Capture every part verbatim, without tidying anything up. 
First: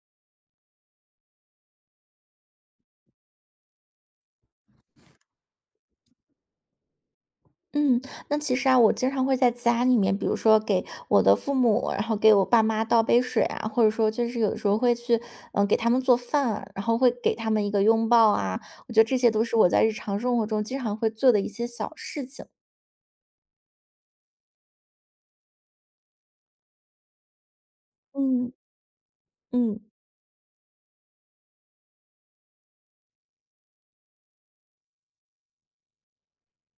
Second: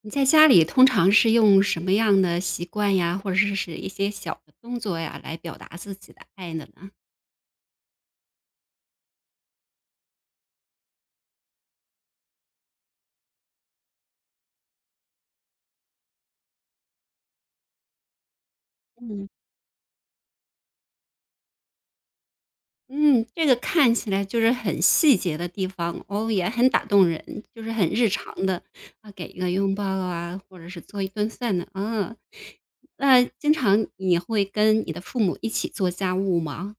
你在家里通常是用什么样的习惯呀，或者是是一些小的动作呀，来表达自己的爱的呢？嗯，那其实啊，我经常会在家里面，比如说给我的父母，然后给我爸妈倒杯水啊，或者说就是有时候会去，嗯，给他们做饭啊然后会给他们一个拥抱啊，我觉得这嗯。些都是我在日常生活中经常会做的一些小事情。嗯，这个看起来就是很细节的地方，哦，也很打动人，就是很日常嗯的，啊，给一个拥嗯。抱啊，或者是做一顿饭呢，啊。那经常你会跟你的父母一起做家务吗？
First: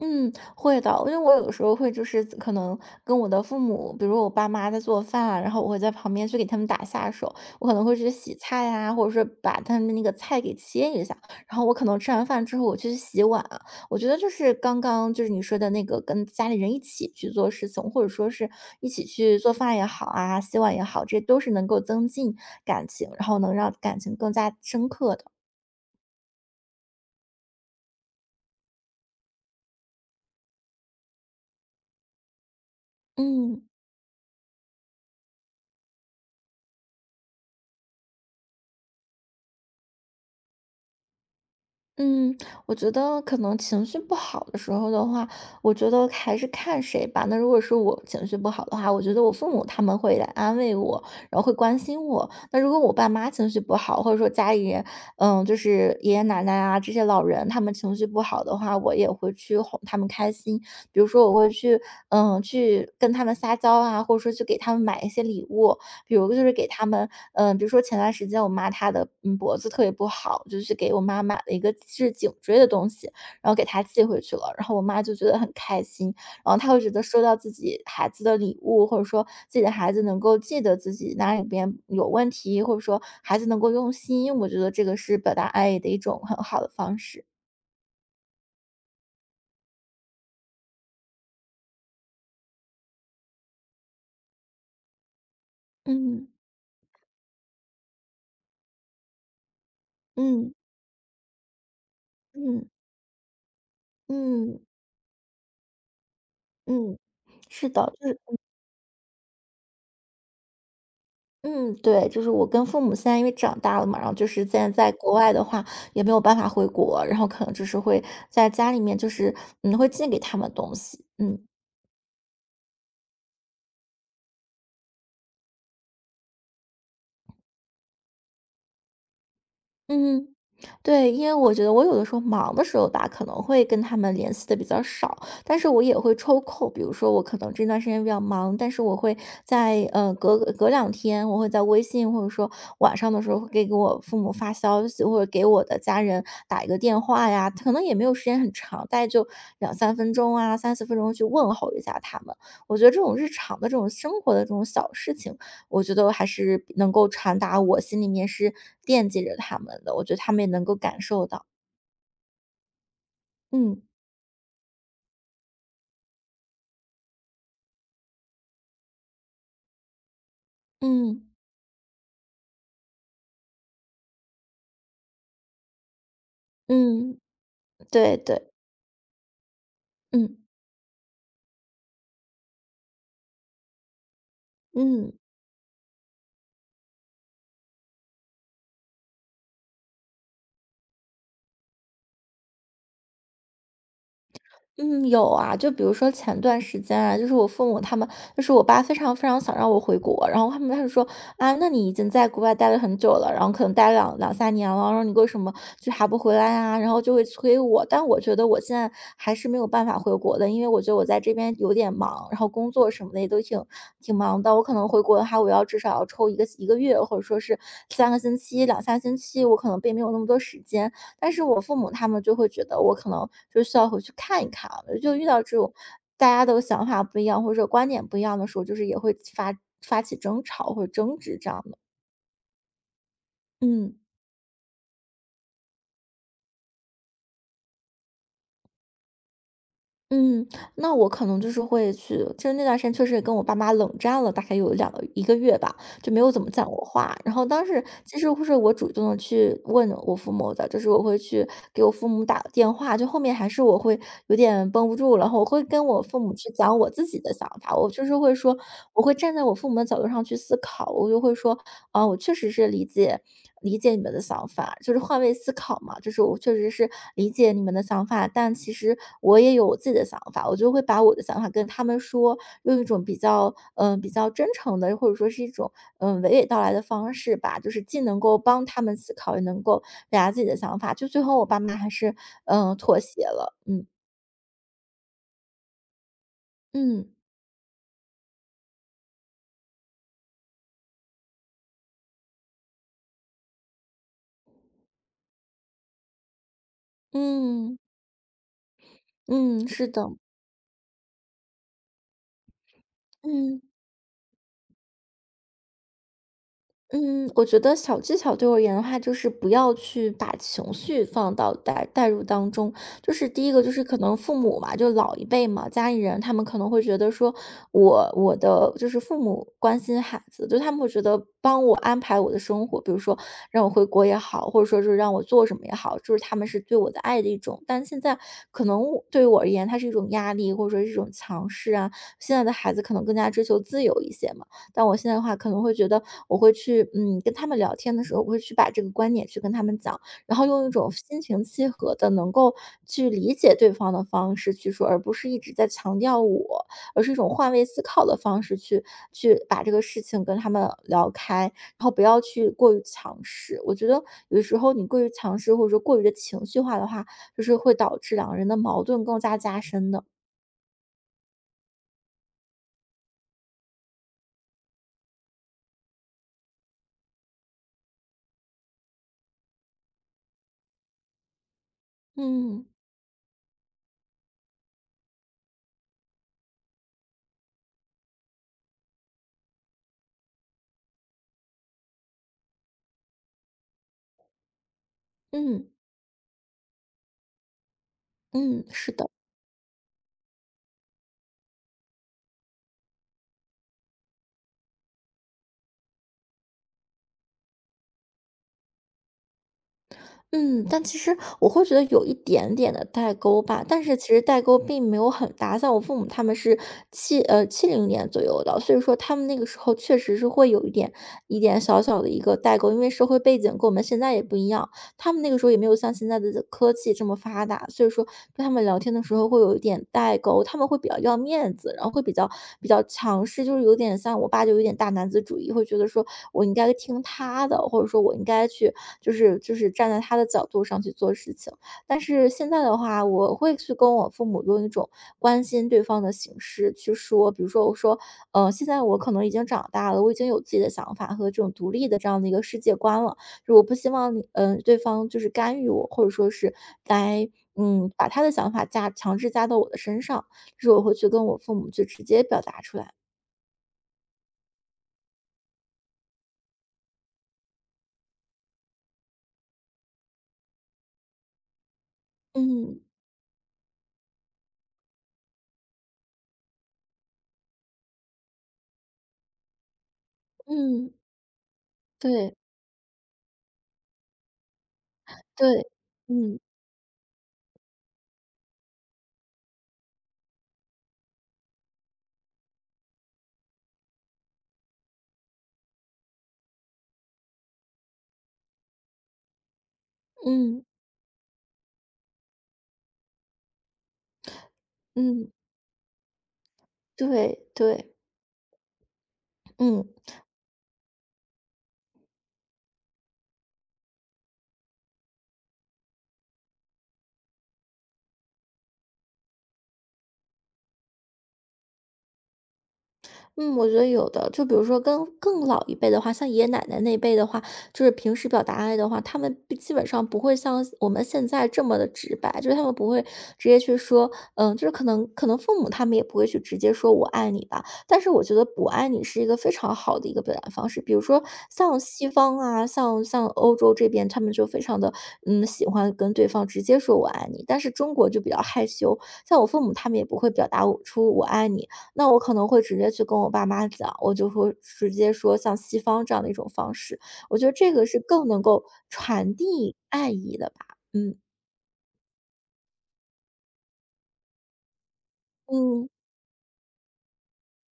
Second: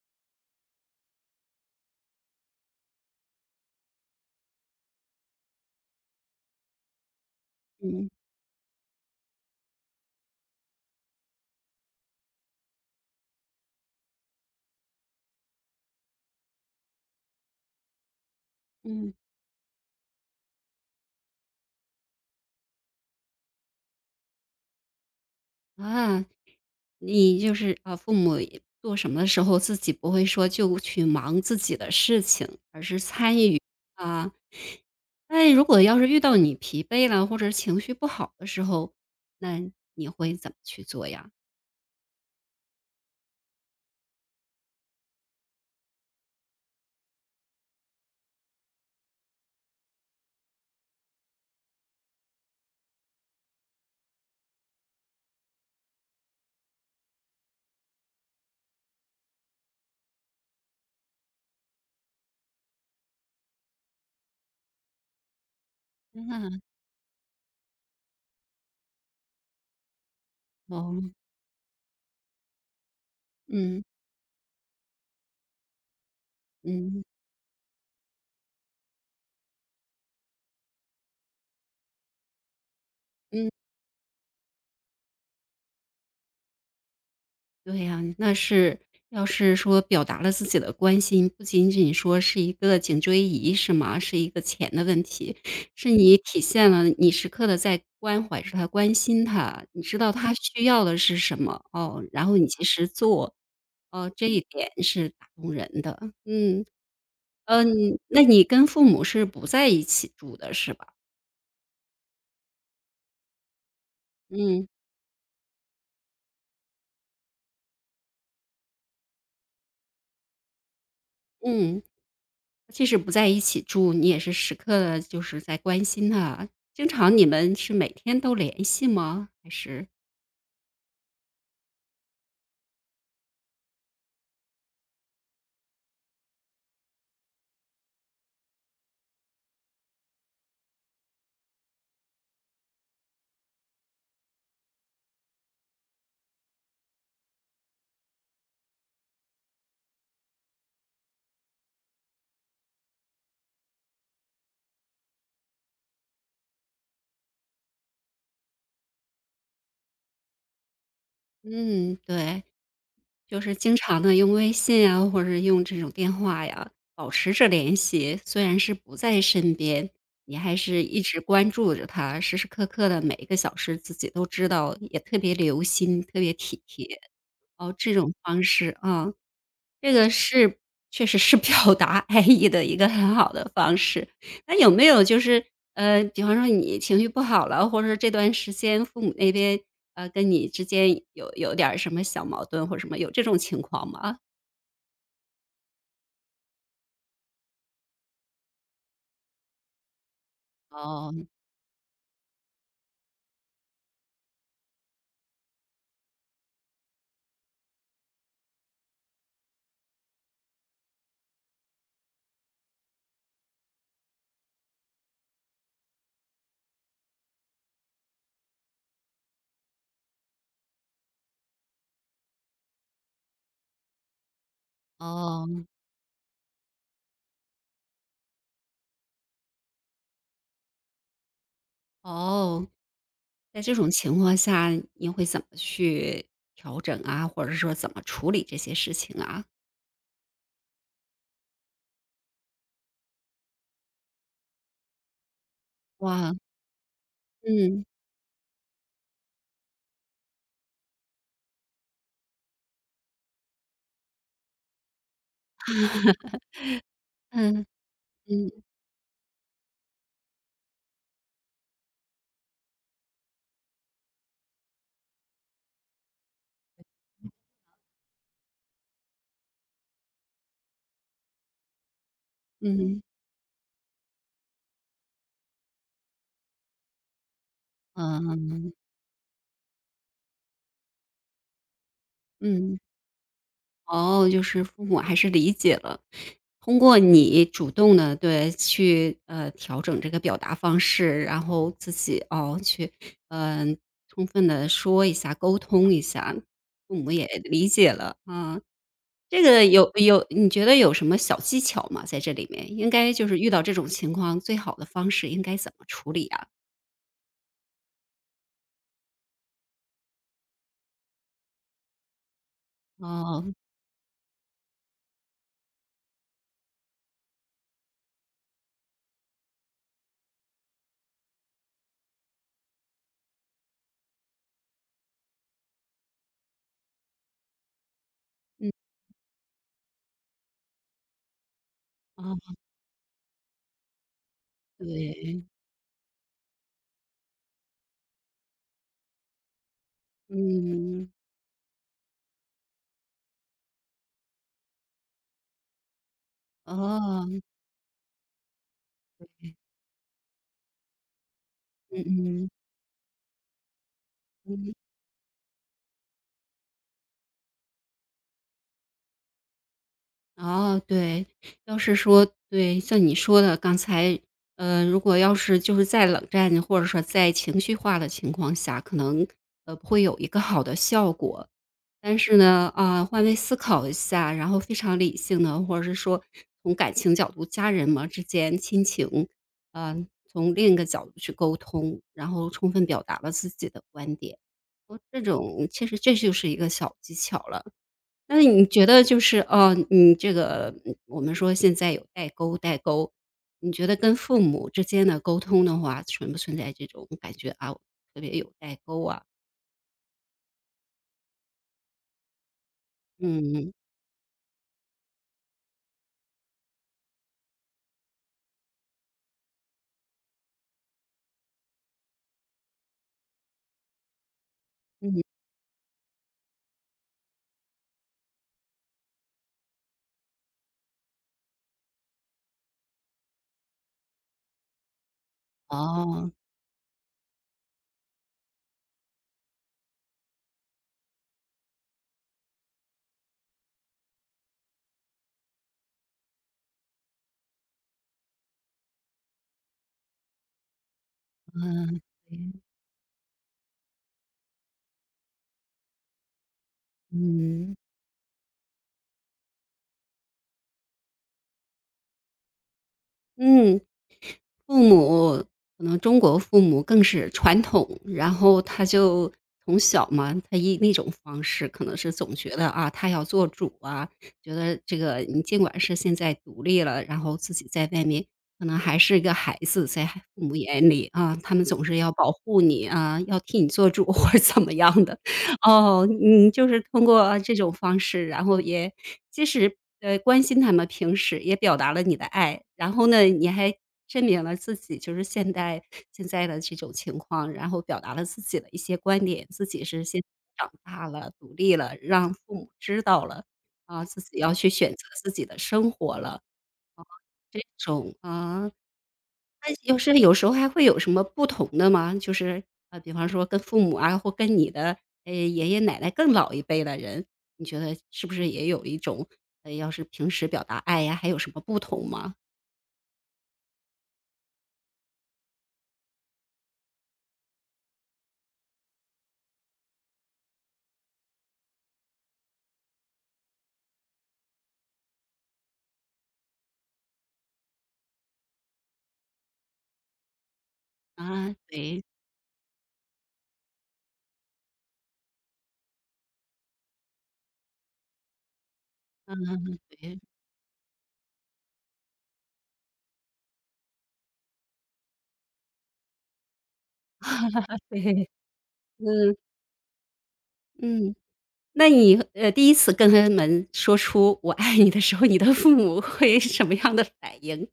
嗯，会的，因为我有的时候会就是可能跟我的父母，比如我爸妈在做饭啊然后我会在旁边去给他们打下手，我可能会嗯，去洗菜呀、或者说把他们的那个菜给切一下，然后我可能吃完饭之后我去洗碗啊我觉得就是刚刚就是你说的那个跟家里人一起去做事情，或者说是一起嗯。去做饭也好啊，洗碗也好，这都是能够增进感情，然后能让感情更加深刻的。啊。你就是啊，父母也做什么的时候，自己不会说就去忙自己的事情，而是参嗯。与啊。但如果要是遇到你疲惫了或者情绪不好的时候，那你会怎么去做呀？嗯，我觉得可能情绪不好的时候的话，我觉得还是看谁吧。那如果是我情绪不好的话，我觉得我父母他们会来安慰我，然后会关心我。那如果我爸妈情绪不好，或者说家里人，嗯，就是爷爷奶奶啊这些老人，他们情绪不好的话，我也会去哄他们开心。比如说我会去，嗯，去跟他们撒娇啊，或者说去给他们买一些礼物，比如就那 是 给他们，嗯，比如说前段时间我妈她的嗯脖子特别不好，就去给我哦，妈买了一个治颈椎的东西，然后给她嗯寄回去了，然后我妈就觉得很开心，然后她会嗯觉得嗯。收到自己孩子的礼物，或者说自己的孩子能够记得自己哪里边有问题，或者说孩子能够用心，我觉得这个是表达爱意的一种很好的方式。对呀，那是要是说表达了自己的关心，不仅仅说是一个颈椎仪是吗？是一个钱的问题，是你嗯体现了你时刻的在关怀着他、关心他，你知道他嗯需要的是什么，哦，然后你及嗯时做，哦，这一嗯。点是打动人的。嗯嗯，嗯，是的，呃，就是那你跟父母是不在一起住的是吧？嗯，对，就是我跟父母现在因为长大了嘛，然后就是现嗯，在在国外的话，也没有办法回国，然后可能就是会在家里面，就是嗯，会寄给他们东西，嗯。嗯。即使不在一起住，你也是时刻的就是在关心他。经常你们是每天都联系吗？还是嗯，对，因为我觉得我有的时候忙的时候吧，可能会跟他们联系的比较少，但是我也会抽空，比如说我可能这段时间比较忙，但是我会在呃隔隔两天，我会在微信或者说晚上的时候会给给我父母发消息，或者给我的家人打一个电话呀，可能也没有时间很长，大概就两三分钟啊，三四分钟去问候一下他们。我觉得这种日常的这种生活的这种小事情。我觉得还是能够传达我心里面是惦记着他们的，我觉得他们也能够感受到。嗯，对，就是经嗯常的用微信啊，或者是用这种电话呀，保持着联系。虽然是不在身边，你还是一直嗯关注着他，时时刻刻的每一个小时自己都知道，也特别留心，特别体贴。嗯，哦，这种对方对，式啊。这个嗯是确实是 表达爱意的一个很好的方式。那有没有嗯。就是，呃，比方说你情绪不好了，或者是这段时间父母那边，呃，跟你之间有有点儿什么小矛盾或者什么，有这种情况吗？嗯，有啊，就比如说前段时间啊，就是我父母他们，就是我爸非常非常想让我回国，然后他们他就说哦，啊，那你已经在国外待了很久了，然后可能待了两两三年了，然后你为什么就还不回来啊？然后就会催我，但我觉得我现在还是没有办法回国的，因为我觉得我在这边有点忙，然后工作什么的也都挺挺忙的，我可能回国的话，我要至少要抽一个一个月，或者说是三个星期、两三星期，我可能并没有那么多时间。但是我父母他们就会觉得我可能就需要回去看一看啊，就遇到这哦，种大家的想法不一样，或者观点不一样的时候，就是也会发发起争吵或者争执这样的。哦，在这种嗯。情况下，你会怎么去调整啊，或者说怎么处理这些事情啊？嗯，那我可能就是会去就是那段时间确实也跟我爸妈冷战了，大概有两个一个月吧，就没有哇，怎么讲过话。然后当时嗯，其实是我主动的去问我父母的，就是我会去给我父母打个电话，就后面还是我会有点绷不住了，然后我会跟我父母去讲我自己的想嗯，法。我就是会说嗯，我会站在我父母的角度上去思考，我就会说："啊，我确实是理解。"理解你们的想法，就是换位思考嘛，就是我确实是理解你们的想法，但其实我也有我自己的想法，我就会把我的想法跟他们说，用一嗯，种比较嗯、呃比较真诚的，或者说是一种嗯、呃娓娓道来的方式吧，就是既能够帮嗯，他们思考，也能够表达自己的想法。就最后我爸妈还是嗯、呃嗯。妥协了，嗯哦，就是父母还是理解了，通过嗯你主动的对，去，呃，调整这个表达方式，然后自己，哦，去，嗯呃充分的说一下、沟通一下，父母也理嗯解了，啊。这个嗯，是有的，有你觉得有什么小技巧吗？在这里面，应该就是遇到嗯。这种情况，最好的方式应该怎么处理啊？嗯，我觉得小技巧对我而言的话，就是不要去把情绪放到带带入当中。就是第一哦，个，就是可能父母嘛，就老一辈嘛，家里人他们可能会觉得说我我的就是父母关心孩子，就他们会觉得帮我安排我的生活，比如说让我回国也好，或者说就是让我做什么也好，就是他们是对我的爱的一种。但现在可嗯，能我对于我而言，它是一种压力，或者说是一种强势啊。哦，现在的孩子可能更加追求自由一些嘛。但我现在的话对，可能会觉得，我会去，嗯，跟他们聊天的时候，我会去把这个观点去跟他们讲，然后用一种嗯，心平气和的，能够去理解对方的方式去说，而不是一直在强调我，而是一种哦，换位思考的方式去去把这个事情跟他们聊开，然后不嗯要去嗯，过于强势。我觉得有的时候你嗯。过于强势或者说过于的情绪化的话，就是会导致两个人的矛盾更加加深的。哦，对，要是说对，像你说的刚才，呃，如果要是就是在冷战或者说在情绪化的情况下，可能，呃，不会有一个好的效果。但是嗯呢，啊，换位思考一下，然后非常理性的，或者是说从感情角度，家人嘛之间亲情，嗯，从另一个角度去沟通，然后充分表达了自己的观点。哦，这嗯种其实这就是一个小技巧了。那嗯，你觉是得的。就是哦，你这个嗯我们说现在有代沟，代沟，你觉得跟父母之间的沟通的话，存不存在这种感觉啊？特别有代沟啊？嗯，但其实我会觉得有一点点的代沟吧，嗯但是其实代沟并没有很大。像我父母他们是七呃七零年左右的，所以说他们那个时候确实是会有一点一点小小的一个代沟，因为社会背景跟我们现在也不一样。他们嗯，那个时候也没有像现在的科技这么发达，所以说跟他们聊天的时候会有一点代沟，他们会比较要面子，然后会比较比较强势，就是有点像我爸就有点大男子主义，会觉得说哦，我应该听他的，或者说我应该去就是就是站在他的角度上去做事情。但是现在的话，我会去跟我父母用一种关心对方的形式去说，比如说我说，呃，现在我可能已经长大了，我已经有自己的想法和这种独立的嗯这样的一个世界观了。我不希望你嗯，对方就是干预我，或者说是来，嗯嗯，把他的想法加强制加到我的身上，就是我会去跟我父母去直接表达出来。嗯。父母可能中国父母更是传统，然后他就从小嘛，他以那种方式，可能是总觉得嗯，啊，他要做主啊，觉得这个你尽管是现在独立了，然后自己在外面可能还是一个孩子，在父母眼嗯，里啊，他们总是要保对，护你啊，要替你做主或者怎么样的。对，哦，嗯，你就是通过啊这种方式，然后也即使，呃，关心他们平时，也表达了你的爱，然后呢，你还证明了自己就是现代现在的这种情况，然后表达了自己的一些观点，自己是先嗯，长大了、独立了，让父母知道了，啊，自己要去选择嗯，自己的生活了，对，这对，种啊那嗯。就是有时候还会有什么不同的吗？就是，呃，比方说跟父母啊，或跟你的，呃，爷爷奶奶更老一辈的人，你觉得是不是也有一种，呃，要是平时表达爱呀，还有什么不同吗？嗯，我觉得有的，就比如说跟更老一辈的话，像爷爷奶奶那辈的话，就是平时表达爱的话，他们不基本上不会像我们现在这么的直白，就是他们不会直接去说，嗯，就是可能可能父母他们也不会去直接说我爱你吧，但是我觉得不爱你是一个非常好的一个表达方式，比如说啊，像对，西方啊，像像欧洲这边，他们就非常的嗯喜欢跟对方直接说我爱你，但是中国就比较害羞，像我父母嗯，他们也不会表达我出我爱你，那我可能会直接去跟我爸妈讲，我就会直接说像西方这样的一种方式，我觉得这 个是对，更对能够传嗯，递爱意的吧。嗯。嗯那你，呃，第一次跟他们说出“我爱你”的时候，你的父嗯。母会什么样的反应？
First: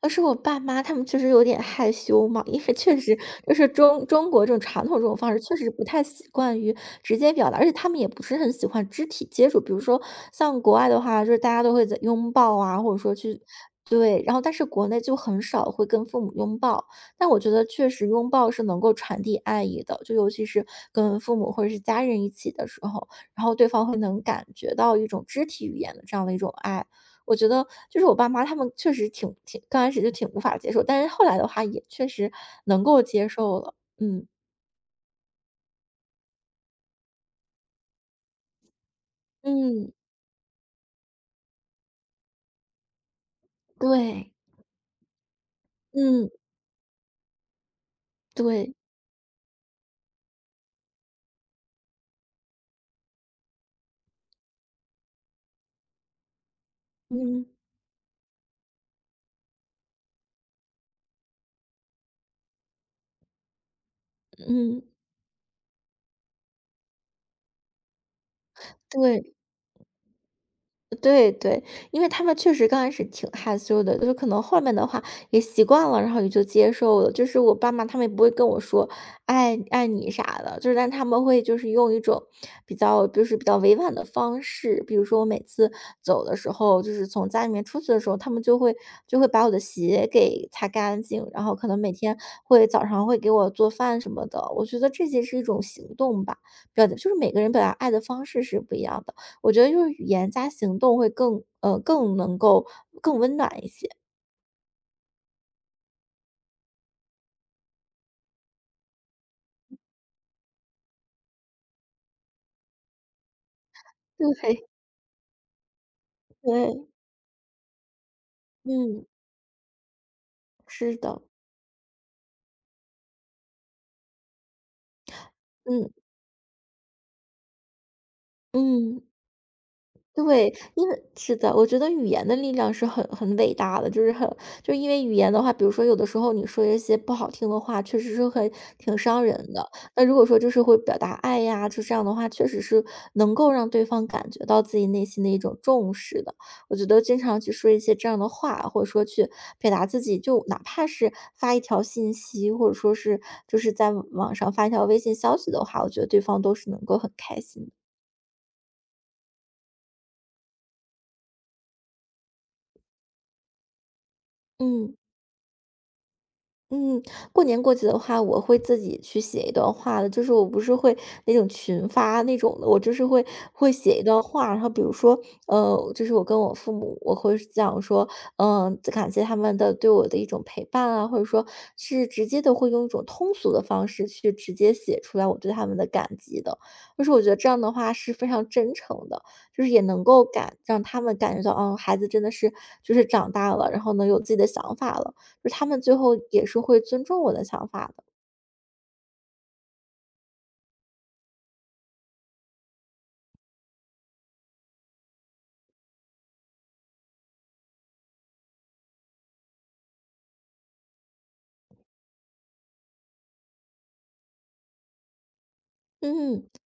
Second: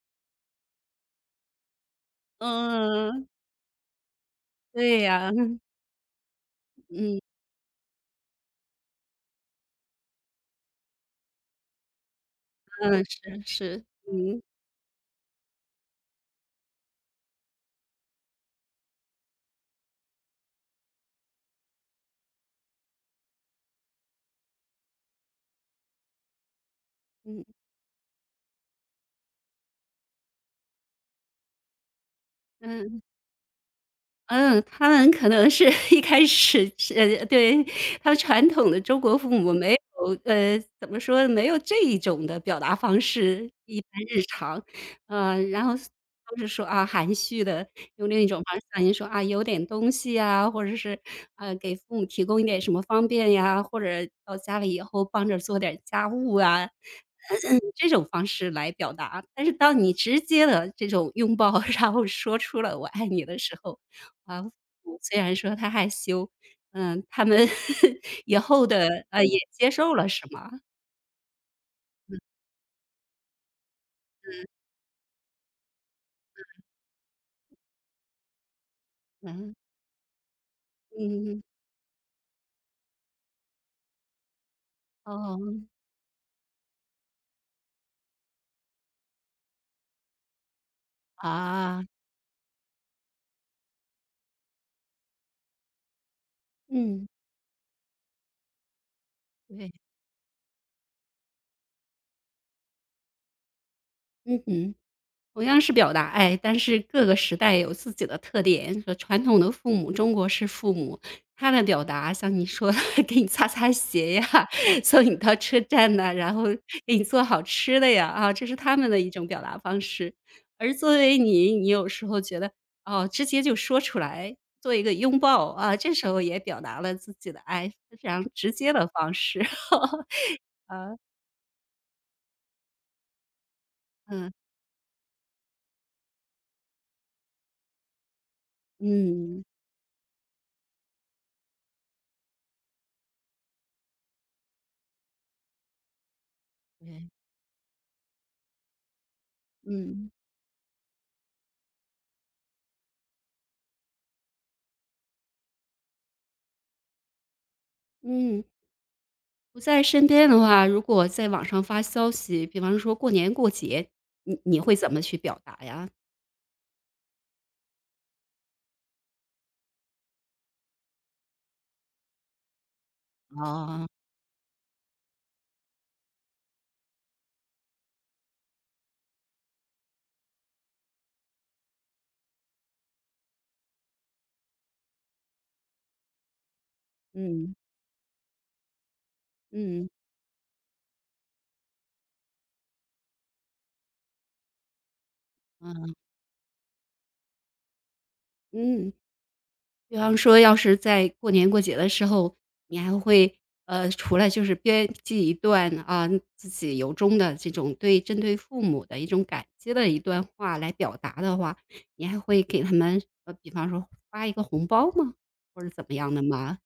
而是我爸妈他们确实有点害羞嘛，因为确实嗯，就是中中国这种传统对这种呀，方式，确实不太习惯于直嗯，接表达，而且他们也不是很喜欢肢体接触。比如说像国外的话，就是大家都会在拥抱啊，或者嗯，说去是，是，对，然后嗯，但是国内就很少会跟父母拥抱。但我觉得确实拥抱是能够传递爱意的，就尤其是跟父母或者是家人一起的时候，然后对方会能感觉到一种肢体语言的这样的一种爱。我嗯，觉得就是我爸妈他们确实挺挺刚开始就挺无法接受，但是后来的话也确实能嗯。够接受了。嗯。嗯，他们可能是 一开始是呃，对，他们传统的中国父母没嗯，有呃，怎么说，没有这一种的表达方式，一般日对。常。呃，然后嗯，都是说，啊，含蓄的用另一种方式，对，像您说，啊，有点东西啊，或者是，呃，给父母提供一点什么方便呀，或者到家里以后帮着做点家务啊，嗯。这种方式来表达。但是当你直接的这种拥抱，然后说出了“我爱你”的时候，啊，嗯嗯，虽然说他害羞，嗯，他们 以后的对。呃，也接受了是吗？对对，因为他们确实刚开始挺害羞的，就是可能后面的话也习惯了，然后也就接受了。就是我爸妈他们也不会跟我说嗯，“爱爱你"啥的，就是但他们会嗯，就是用一种比较就是比较委婉的方式，比如说我每哦，次走的时候，就是从家里面出去的时候，他们就会就会把我的鞋给擦干净，然后可能啊，每天会早上会给我做饭什么的。我觉得这些是一种行动吧，表达就嗯，是每个人表达爱的方式是不一样的。我觉得对，就是语言加行动会更呃，更能够更温暖一些。嗯哼。同样是表达爱，但是各个时代有自己的特点。说传统的父母，中国式父母，他的表达像你说的，给你擦擦鞋呀，对。送你到车站呐，然后对，给你做好吃的呀，啊，这是他们的嗯，一种表达方式。而作是为的，你，你有时候觉得，哦，直接就说出来，做一个拥抱啊，嗯，这时候也表达了自己的爱，非常直接的嗯。方式 对，因啊，为是的，我觉得语言的力量是很很伟大的，就是很嗯就是因为语言的话，比如说有的时候你说一些不好听的话，确实是很挺伤嗯，人的。那如果说就是会表达爱呀，就这样的话，确实是能够让对方感觉到自己内心的一种重视的。我觉得对，经常去说一些这样的话，或者说去表达自嗯己，就哪怕是发一条信息，或者说是就是在网上发一条微信消息的话，我觉得对方都是能够很开心的。嗯。不在身边的话，如果在网上发消息，比方说过年过节，你你会怎嗯。么去表达呀？嗯，过年过节的话，我会自己去写一段话的，就是我不是会那种群发那种的，我就是会会啊，写一段话，然后比如说，呃，就是我跟我父母，我会讲说，嗯、感谢他们的对我的一种陪伴啊，或者说是直接的会用一种通俗的方式去直接写出来我对他们的感激的，就是我觉得这嗯，样的话是非常真诚的，就是也嗯，能够感让他们感觉到，嗯，孩子真的是就是长大了，然后能有自己的想法了。就是他们最嗯后也是会尊重我的想法的。嗯，比方说要是在过年过节的时候，你还会，呃，除了就是编辑一段啊，自己由衷的这种对针对父母的一种感激的一段话来表达的话，你还会给他们，呃，比方说发一个红包吗？或者怎么样的嗯，吗？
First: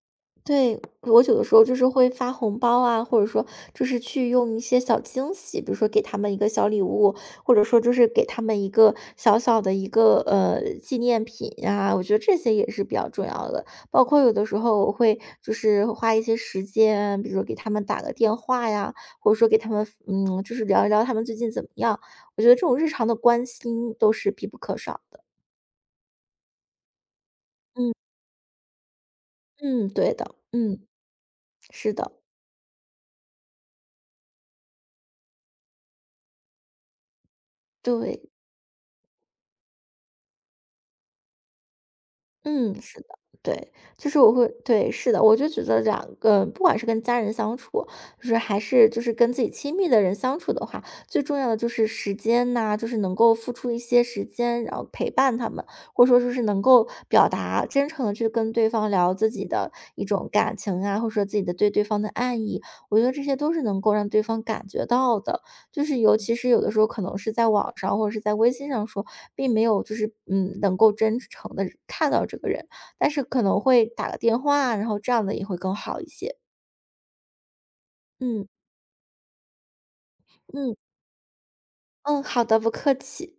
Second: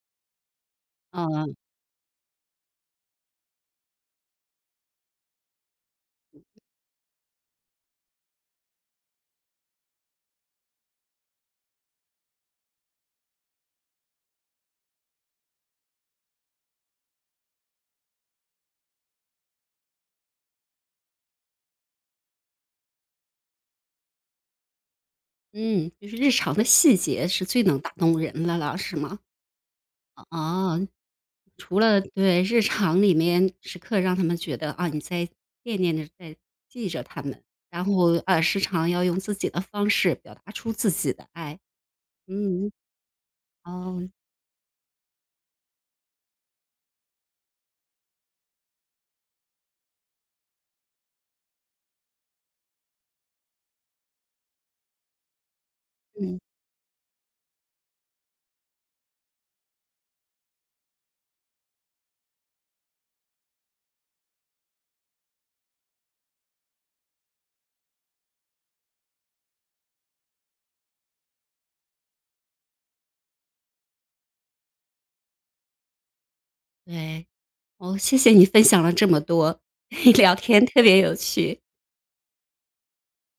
对，我有的时嗯。候就是会发红包啊，或者说就是去用一些小惊喜，比如说给他们一个小礼物，或者说就是给他们一个小小的一个呃纪念品呀、我觉得这些也是比较重要的。包括有的时候我会就是花一些时间，比如说给他们打个电话呀，或者说给他们嗯，就是聊一聊他们最近怎么样。我觉得这种日常的关心都是必不可少的。嗯，就是日常的细节是最能打嗯。动人的了，是吗？嗯，对的，嗯，哦，除是了的，对，日常里面时刻让他们觉得，啊，你在惦念着，在记着他们，然后，对，啊，时常要用自己的方式表达出自己的爱。嗯，嗯，是的，对，哦，就是我会，对，是的，我就觉得两个，不管是跟家人相处，就是还是就是跟自己亲密的人相处的话，最重要的就是时间呐、就是能够付出一些时间，然后陪伴他们，或者说就嗯，是能够表达真诚的去跟对方聊自己的一种感情啊，或者说自己的对对方的爱意，我觉得这些都是能够让对方感觉到的，就是尤其是有的时候可能是在网上或者是在微信上说。并没有就是嗯能够真诚的看到这个人，但是可能会打个电话啊，然后这样的也会更好一些。对，哦，谢谢你嗯分享了这么多，聊天嗯特别有趣。嗯，好的，不客气。